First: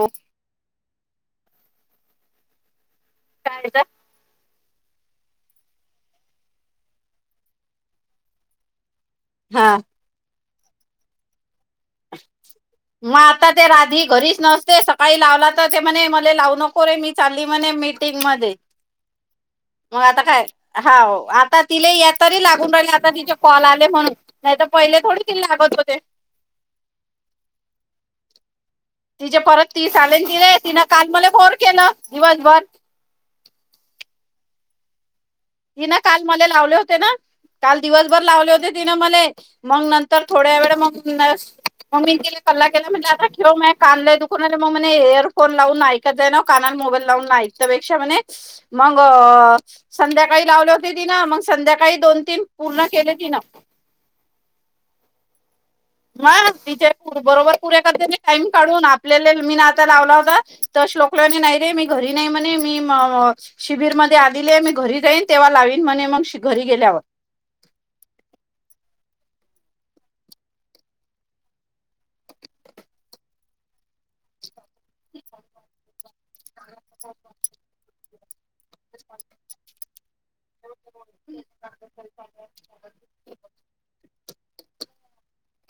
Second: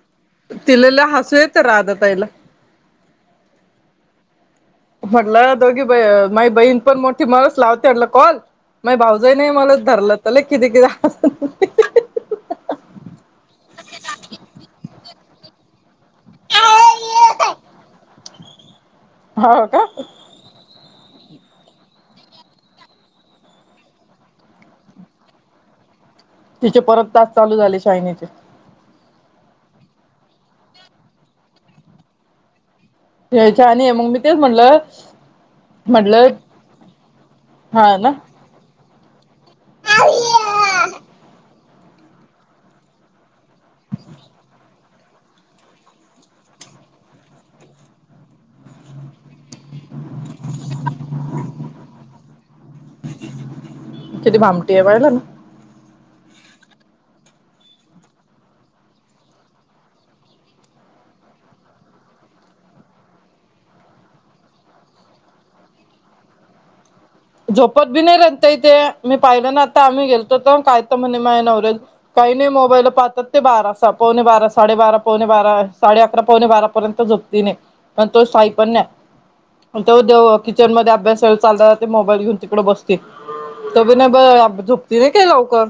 हो. तिलेला हसू येत राध तईला. कायदा. म्हटलं दोघी माई बहीण पण मोठी मणस लावते म्हटलं कॉल. मग भाऊजई नाही मला धरलं त किती कि. [unintelligible] मग आता ते राधी घरीच नसते सकाळी लावला तर ते म्हणे मला लावू नको रे मी चालली म्हणे मीटिंग मध्ये हाव का मग आता का हाव आता तिला या तरी लागून राहिले आता तिचे कॉल आले म्हणून नाहीत पहिले थोडे तिला लागत होते चे परत तास चालू झाले शाहिनीचे तिचेे परत तीस आले तिले तिन काल मला फोन केलं दिवसभर हेय छान आहे मग मी तेच म्हटलं तिनं काल म्हटलं मला लावले होते ना काल हा ना. दिवसभर लावले होते तिनं मला मग नंतर थोड्या वेळ मग मग मी तिला सल्ला केला म्हटलं आता ठेव माय कान लईय दुखून आले मग् म्हणे एयरफोन लावून ऐकत जा ना काना मोबाईल लावून एईक त्यापैक्षा म्हणे मग--सध्या काही लावले होते तिन मग संध्याकाळी दोन तीन पूर्ण केले तिनं किती भामटी आहे पाहिलं ना म तिच्या बरोबर पुऱे करता टाईम काढून आपल्याला मी आता लावला होता तर लोक नाही रे मी घरी नाही म्हणें मी शिबीर मध्ये आलेली मी घरी जाईन तेव्हा लावी म्हणें मग श घरी गेल्यावर झोपत बी नाही रता इथे मी पाहिलं ना आता आम्ही गेलतोत काय तर म्हणे मा नवरे मोबाईल पाहतात ते बारा पवणे बारा साडेबारा काय पवणे बारा साडे अकरा पावणे बारा पर्यत झोपती नाही तो साई पण नाही त दे किचन मध्ये अभ्यास चालता चाल घेऊन तिकडे बसती त बी नाही ब झोपती नाही का लवकर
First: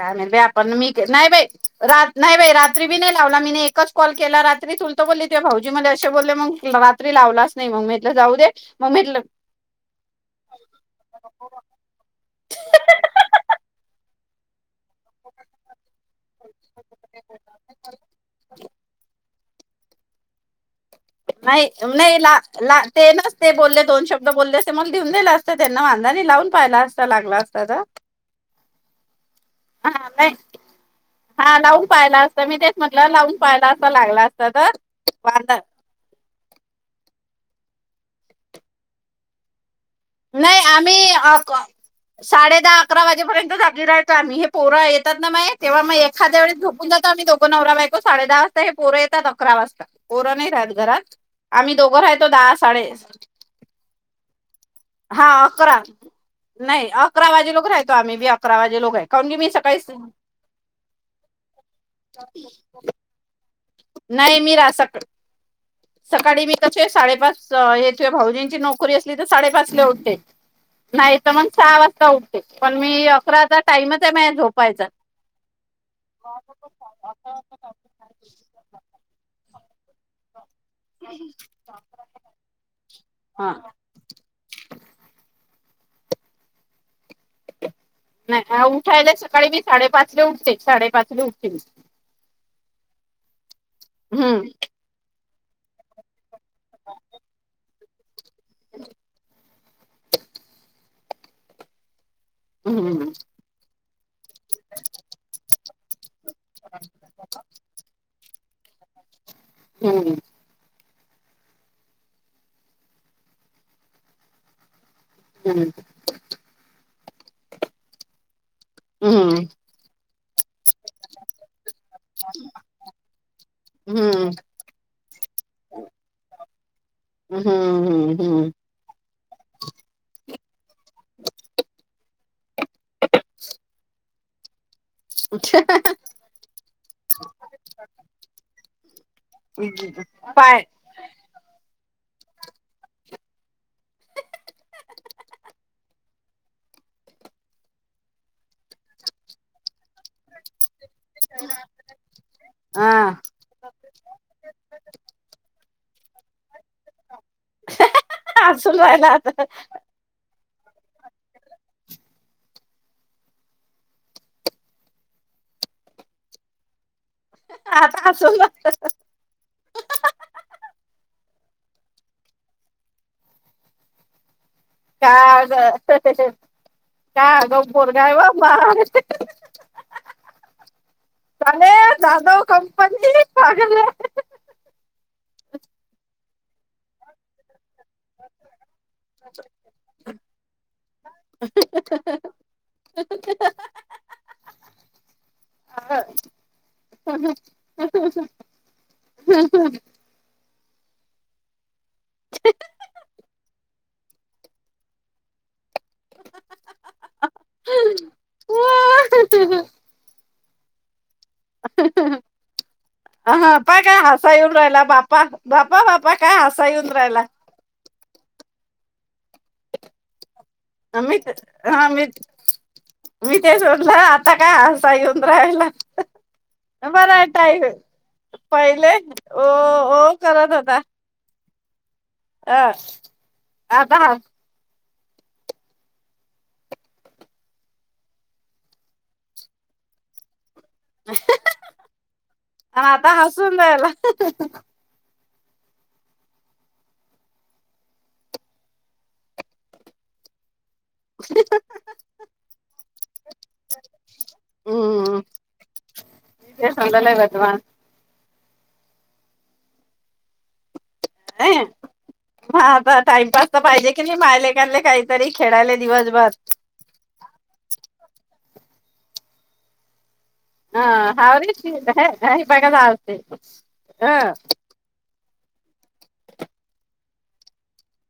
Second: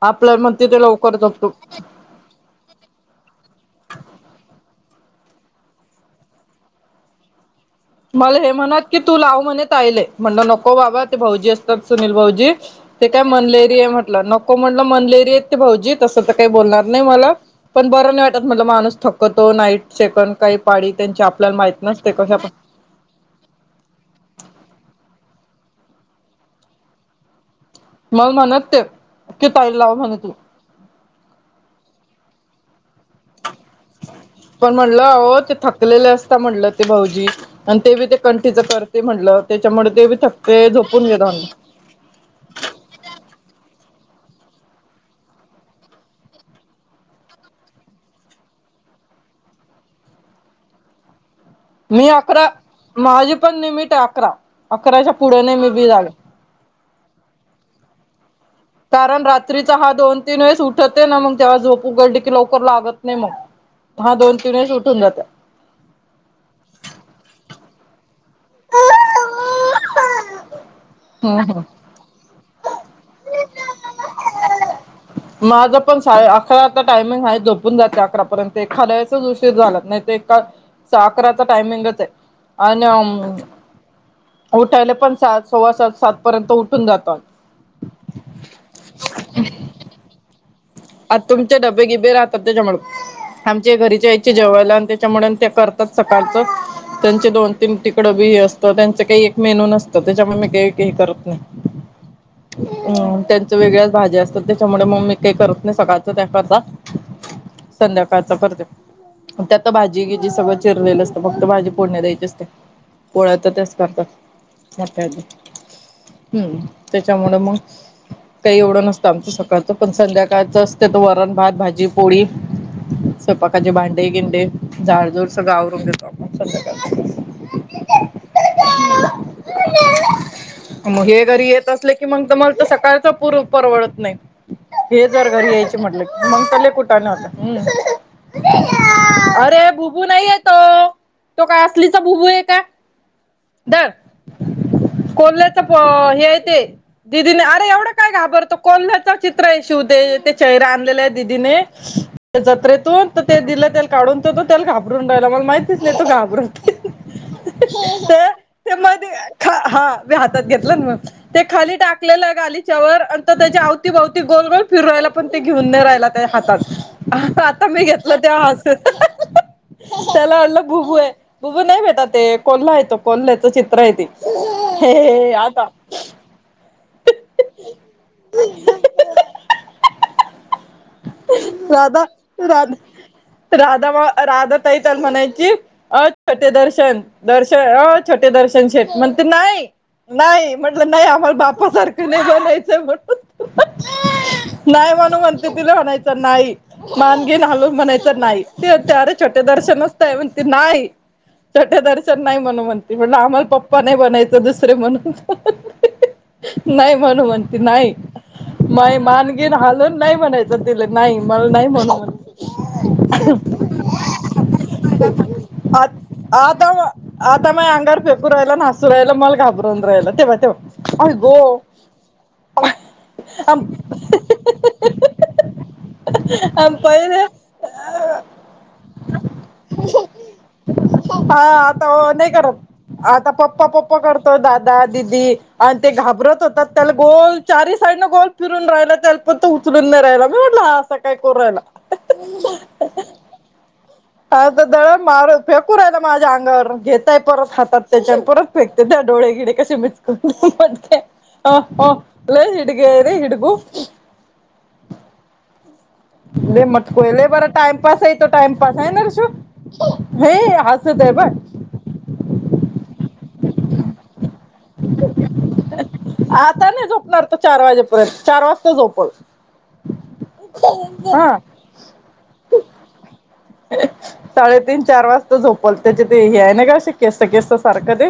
काय नाही आपल्याला म्हणते आपण ते मी लवकर नाही बाई झोपतो नाही बाई रात्री बी नाही लावला मी एकच कॉल केला रात्रीत बोलली ते भाऊजी मला असे बोलले मग रात्री लावला चं नाही मग म्हटलं जाऊ मला दे हे म्हणत मग की तू म्हटलं लाव म्हणे ताईला म्हणलो नको बाबा ते भाऊजी असतात सुनील भाऊजी ते काय मनलेरिया म्हट नको म्हटलं मनलेरी येत ते भाऊजी तसं तर काही बोलणार नाही मला पण बर नाही वाटत म्हट माणूस थकू थकतो नाईट सेकंड काही पाळी त्यांची आपल्याला नाही माहित नसते नाही ला कशा पा ला ते नच ते बोलले दोन शब्द बोलले असते मग लऊन दिले असते त्यांना वांधाणी लावून पाहियला असं लागला अस [inaudible] मग म्हणत ते की ताईला हा लाव म्हणे नाही तू हा लाऊन पायला असता तर मी तेच म्हटलं लावून पाहायला असं लागला असत तर पण अहो वाां ते थकलेले असता म्हणलं ते भाऊजी आणि ते ते कंठीच करते म्हणलं त्याच्यामुळे ते बी नाही थकते झोपून आम्ही घेता अ साडे दहा अकरा वाजेपर्यंत जागी राह म्ही हे पोरं येतात ना माय तेव्हा मग एखाद्या वळेस झोपून जातो आम्ही दोघं नवरा बायको साडे दहा वाजता हे पोरं येतात अकरा वाजता पोर नाही राहत घरात आम्ही दोघं मी राहतो अकरा दहा साडे माझी पण लिमिट आहे अकरा अकराच्या हा पुढे नाही मी अकरा बी जागे नाही अकरा वाजे लोक राहतो आम्ही बी अक कारण रात्रीचा हा दोन तीन वेळेस उठत आहे ना मग तेव्हा झोप उघडली की लवकर लागत नाही मग हा दोन नाही तीन मी रा वेळेस सक उठून जातात! सकाळी मी कस साडेपाच भाऊजींची नोकरी असली तर साडे पाच जेवणे नाही तर हम्म मग हम्म सहा वाजता उठते पण मी अकरा चा टाइमच आहे मा झोपायचा माझं पण सा अकराचा टायमिंग आहे झोपून जाते अकरापर्यंत एखाद्याच उशीर झालात नाही ते अकराचा टाईमीगंच आहे आणि हा उठायला पण सात सव्वा सात सात पर्यंत उठून जातो आम्ही नाही उठायला सकाळी मी साडेपाच ला उठते आ साडेपाचले उठते मी. तुमचे डबे गिबे राहतात त्याच्यामु आमच्या घरीच्या यायचे हम्म जेवयला आणि त्याच्यामुळ ते करतात सकाळच त्यांचे दोन तीन तिकड बी हे असतं त्यांच काही एक मेनू नसतं त्याच्यामुळे मी काही काही करत नाही हम्म हम् त्यांच वेगळ्याच भाज्या असतात त्याच्यामुळे मग मी काही करत सकाळच त्याकरता संध्याकाळचा करते मग त्यात भाजी हम्म गिजी सगळं चिरलेलं अस फक्त भाजी फोडणी द्यायची असते पोळ्या तर त्याच करतात मोठ्या येतात हम्म त्याच्यामुळं मग काही एवढं नसतं आमचं हम्म सकाळचं पण संध्याकाळचं असतं तर वरण भात भाजी पोळी स्वयपाकाचे भांडे हम्म गिंडे झाडजूड सगळं आवरून देतो आपण संध्याकाळचं हम्म हम्म हम्म मग हे घरी येत असले की मंग तर मला तर सकाळचं पूर्ण परवडत नाही हे जर घरी यायचे म्हटलं तर मंग तर लई कुठाळणार हम्म्म अरे भुभू नाहीये तो पाय तो काय असलीचा भुभू आहे का धर कोल्ह्याचं अं हे आहे ते दिदीने अरे एवढं काय घाबरतो कोल्ह्याचं चित्र आहे शोधे दे ‌ते त्याचे रान त्याला दिदीने त्या हा जत्रेतून तर ते दिलं त्याला काढून तर तो त्याला घाबरून राहिला मंग माहि नाही तो घाबरत आहे हसून राहिला मध्ये आता हा हा मी हातात घेते मग ते खाली टाकलेलं गालीच्या वर आणि तो त्याच्या अवतीभवती गोलगोल फिरू राहिला पण ते घेऊन नाही राहिला त्याया हातात आता मी घेतलं ते हसून राहिला हासत त्याला वाटलं भुबू आहे भुबू नाही बेटा ते कोल्हा आहे तो कोल्ह्याचं चित्र आहे ते हे का आता गं काय आगाव पोरगं‌ हाय व माय राधा राधा कंपनी पागल राधा म राधा ताई च्या म्हणायची छोटे शेठ दर्शन दर्शन ओ छोटे दर्शन शेेठ म्हणते नाही नाही म्हटलं नाही आम्हाला बाप सारखं नाही बोलायचं मग नाही म्हणू म्हणते तिला आहे. म्हणायचं नाही मान घिन हलवून म्हणायचं नाही ते विचारे छोटे दर्शन असतंय म्हणतेत नाही छोटे दर्शन नाही म्हणू म्हणते म्हटलं आम्हाला पप्पा नाही बनायचं दुसरे म्हणून नाही म्हणू म्हणती नाही माय मान गीन हा हालवून नाही म्हणायचं तिले नाही मला नाही म्हणू पाय काय हसा येऊन राहिला बापा बापा आ बापा काय हसा आता येऊन राहिला आता म अंगावर फेकू राहिला आणि हसू राहिला मला घाबरवून राहिला ते‌ बघ ते बघ अमित हा अमित मी ते आम- सोडलं आता काय आरसा घेऊन राहिला आम बरं पहिले ऐक पहिले ओ ओ करत होता हा आता ओ नाही करत अ आता पप्पा आता पप्पा हा करतो दादा दिदी आणि ते घाबरत होता त्याला गोल चारी साईडनं गोल फिरून राहिला त्याला पण तो उचलून नाही राहिला हा असा काय करु राहीला आणि आता हसून राहिला आता दळण मारत फेकू राहिला माझ्या अंगावर घेतय परत हातात त्याच्या आणि परत फेकते ते पाय डोळे गिडे कसे मिचकून ह हिडक र हिड हम् लय मटकू हाय लय बरं टाइमपास आहे तो टाइमपास हाय ना ऋषू हैं हसत आहे बघ मग आता टाइमपास तर पाहिजे कि नाही माय लेकानले काहीतरी खेळायला दिवस आता नाही झोपणार तो चार वाजेपर्यंत चार वाजता झोपल हा राहूदे साडे तीन चार चार वाजता झोपल त्याचे ते हे आहे ना गं अशे केसं केसं सारखं ते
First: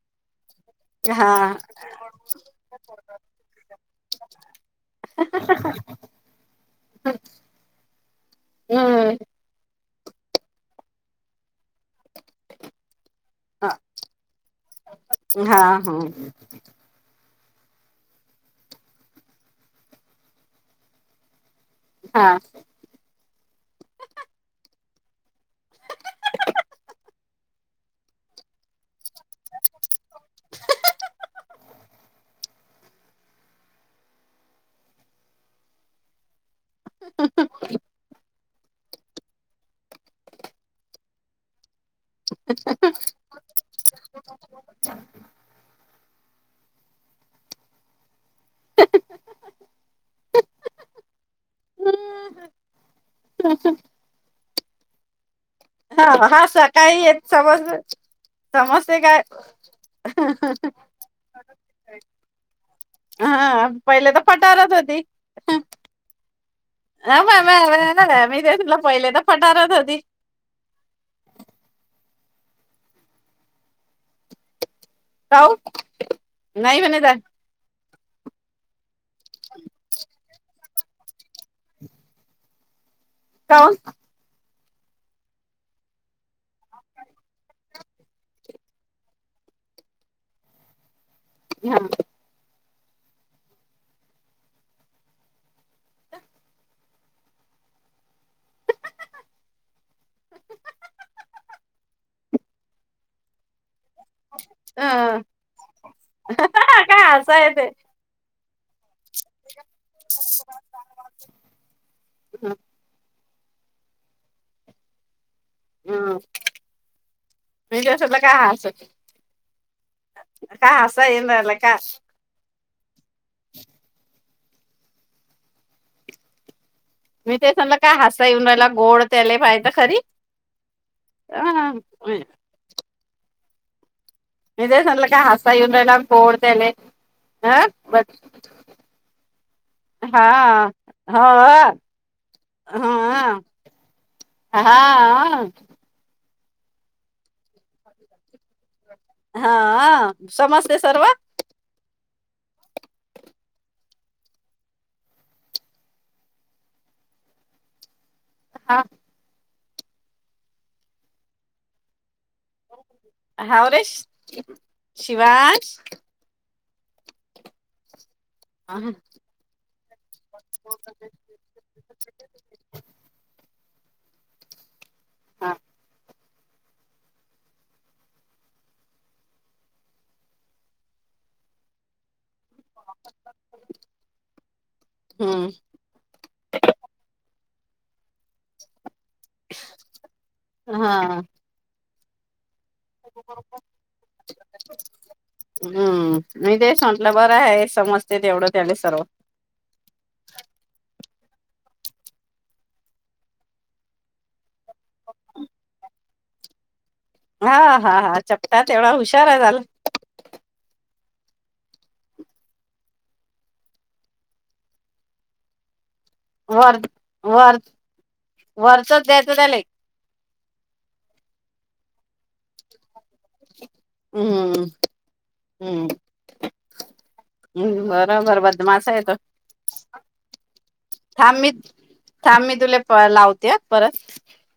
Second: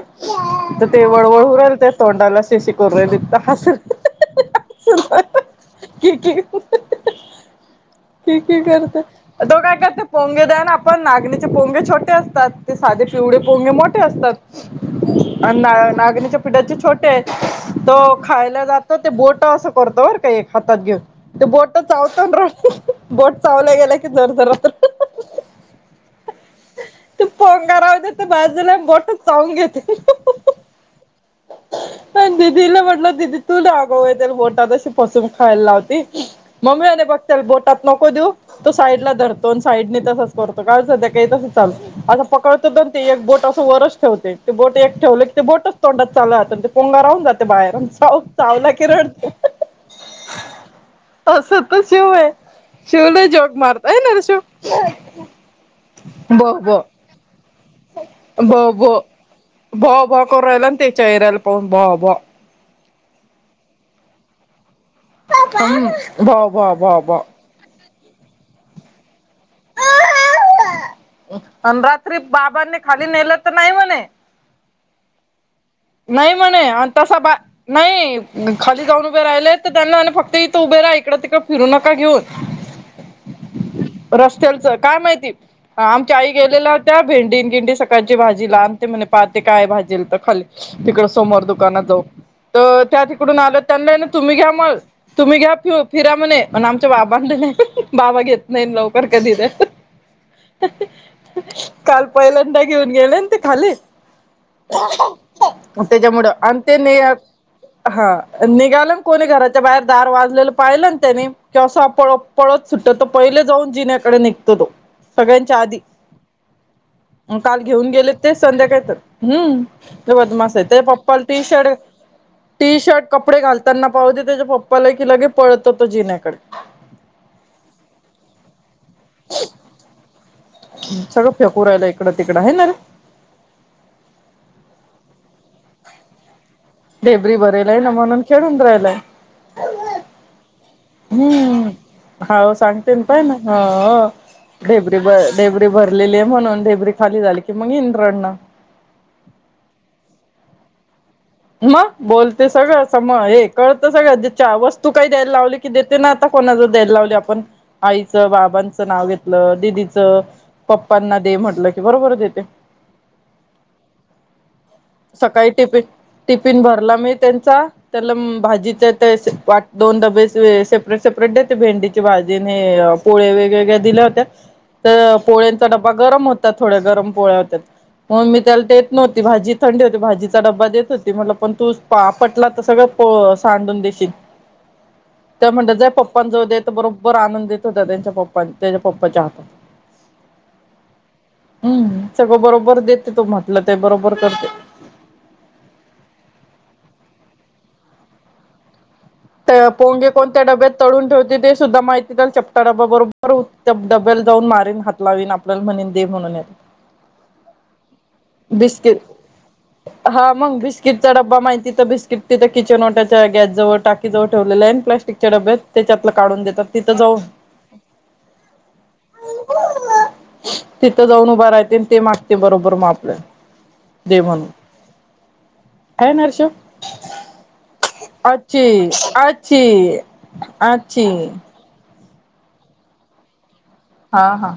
तर ते हा वळवळ होऊ राहिल तया तोंडाला शि शी करु राहिले तर हसत [unintelligible] खि खि खि खि करतय हम्म तो काय करते पोंगे द्या ना आपण नांगीनेचे पोंगे छोटे असतात ते साधे शिवडे पोंगे हा मोठे असतात आणि हा ना नागणीच्या पिठाचे छोटे तो खायला जातो ते बोट असं करतो बर का एक हातात घेऊन ते बोट हा चावत [unintelligible] बोट चावल्या गेला की जर जरा तर ते पोंगा राहूदे बाजूला बोट चाऊन घेते [unintelligible] पण दिदीला म्हटल दिदी तु दाखव त्याला बोटात बसून खायला लावती मम्मीने बघ त्या बोटात नको देऊ तो साईड ला धर दोन साईडने तसच करतो काय सध्या काही तस अस पकडत एक बोट असं वरच ठेवते ते बोट एक ठेवले क ते बोटच तोंडात चावलं जात पोंगार राहून जाते बाहेरून व चावला कि रडत तस त शिव हा आहे शिव ली जोग मारताय न हा हा बो बो सकाळी येत समज समजतय काय भो भो करून राहिला त्यांच्या [unintelligible] राहिला हा पहिले तर पटारच [inaudible] भो भो भो भो हा म [unintelligible] पहिले तर पठाराच होती अन रात्री बाबांनी खाली नेलं तर नाही म्हणे काऊ नाही म्हणे आणि तसा बा नाही खाली जाऊन उभे राहिले तर त्यांना फक्त इथं उभे राहा इकडं तिकडं फिरू नका घेऊन ह [inaudible] [unintelligible] चल चल काय माहिती आमच्या आई गेलेल्या होत्या भेंडी गिंडी सकाळची भाजी ला [unintelligible] काय भाजेल तर खाली तिकड सोमोार दुकानात जाऊ तर त्या तिकडून आलं त्यांना तुम्ही घ्या मग तुम्ही घ्या फि फिरा म्हणे आन आमच्या बाबांना नाय हं हं बाबा घेत नाही लवकर कधी तर काल पहिल्यांदा घेऊन गेले ते खाली हं येते [unintelligible] हा निघाला कोणी घराच्या बाहेर दार वाजलेलं पाहिलं त्यानी कि असं पळ पळत सुटतो पहिले जाऊन जिन्याकडे निघतो तो. सगळ्यांच्या आधी काल मी घेऊन गेलेत तुला काय ते हस संध्याकाय तर हम्म लय बदमाश आहे काय ते हसा पप्पा येऊन राहिला का टीशर्ट टीशर्ट कपडे घालताना पाहुन त्याच्या पप्पाला कि लगे पळत तो जिण्याकडे मी ते समलं काय हसा येन राला गोड त्याले पाहि तर खरी सगळं अ फेकुरायला इकडं तिकडं आहे ना रे [unintelligible] ढेबरी ह भरलय ना म्हणून खेळून राहिलाय हा हो हम्म खाऊन सांगतेन ह [unintelligible] ढेबरी हा ढेबरी भरलेली आहे म्हणून ढेबरी खाली झाली की मग रडणं हाहं समसे सर्व मग बोलते सगळं स मग हे कळतं सगळं ज्याच्या वस्तू काही द्यायला लावली की देते ना आता कोणा ज द्यायला लावली आपण आई हा बाबांचं नाव घेतलं दिदीचं पप्पांना दे म्हटलं की बरोबर देत हाव रेश सकाळी शिवांश टिफिन [unintelligible] मी त्यांचा तर लम भाजी हा चे ते पाठ दोन डबे से सेपरेट सेपरेट देते भेंडीची भाजी न हे पोळे वेगवेेगळ्या दिल्या होत्या तर पोळ्यांचा डबा गरम हो त्या थोड्या गरम पोळ्या होत्या मग मी त्याला देत नव्हती भाजी थंडी होती भाजीचा डबा देत हो त मला पण तू पा पटला तर सगळं पो सांडून देशील हम्म त्या म्हणतात ज पप्पां जव द्याेत बरोबर आनंदेत हो त्यांच्या पप्प त्यांच्या पप्पाच्या हातात हा हम्म सगळं बरोबर देत तो म्हटलं ते बरोबर करते हम्म मी तेश म्हटलं बरं आहे समजते तेवढं त्याले सर्व पोंगे कोणत्या डब्यात तळून ठेवते ते सुद्धा माहिती चपटा डब्या बरोबर डब्याला जाऊन मार हात लावीन आपल्या म्हण दे म्हणून हा हा हा चपटात एवढा बिस्किट हुशार आहे झाल किट ड्बा माहिती तर बिस्किट तिथ किचन वाट्याच्या गॅसजवळ टक ज ठेवलेला आहे प्लास्टिकच्या डब्यात त्याच्या आप काढून देतात वर तिथं जाऊन वर वरचच द्यायचं त्याले तिथं जाऊन उभं राहते आणि ते मागते बरोबर मापल्या दे म्हणून हम्म हम्म ह नर्ष अच्छ बरोबर बदमाश अचछ आहे तो अचछ थां मी तुले लावते परत हा हा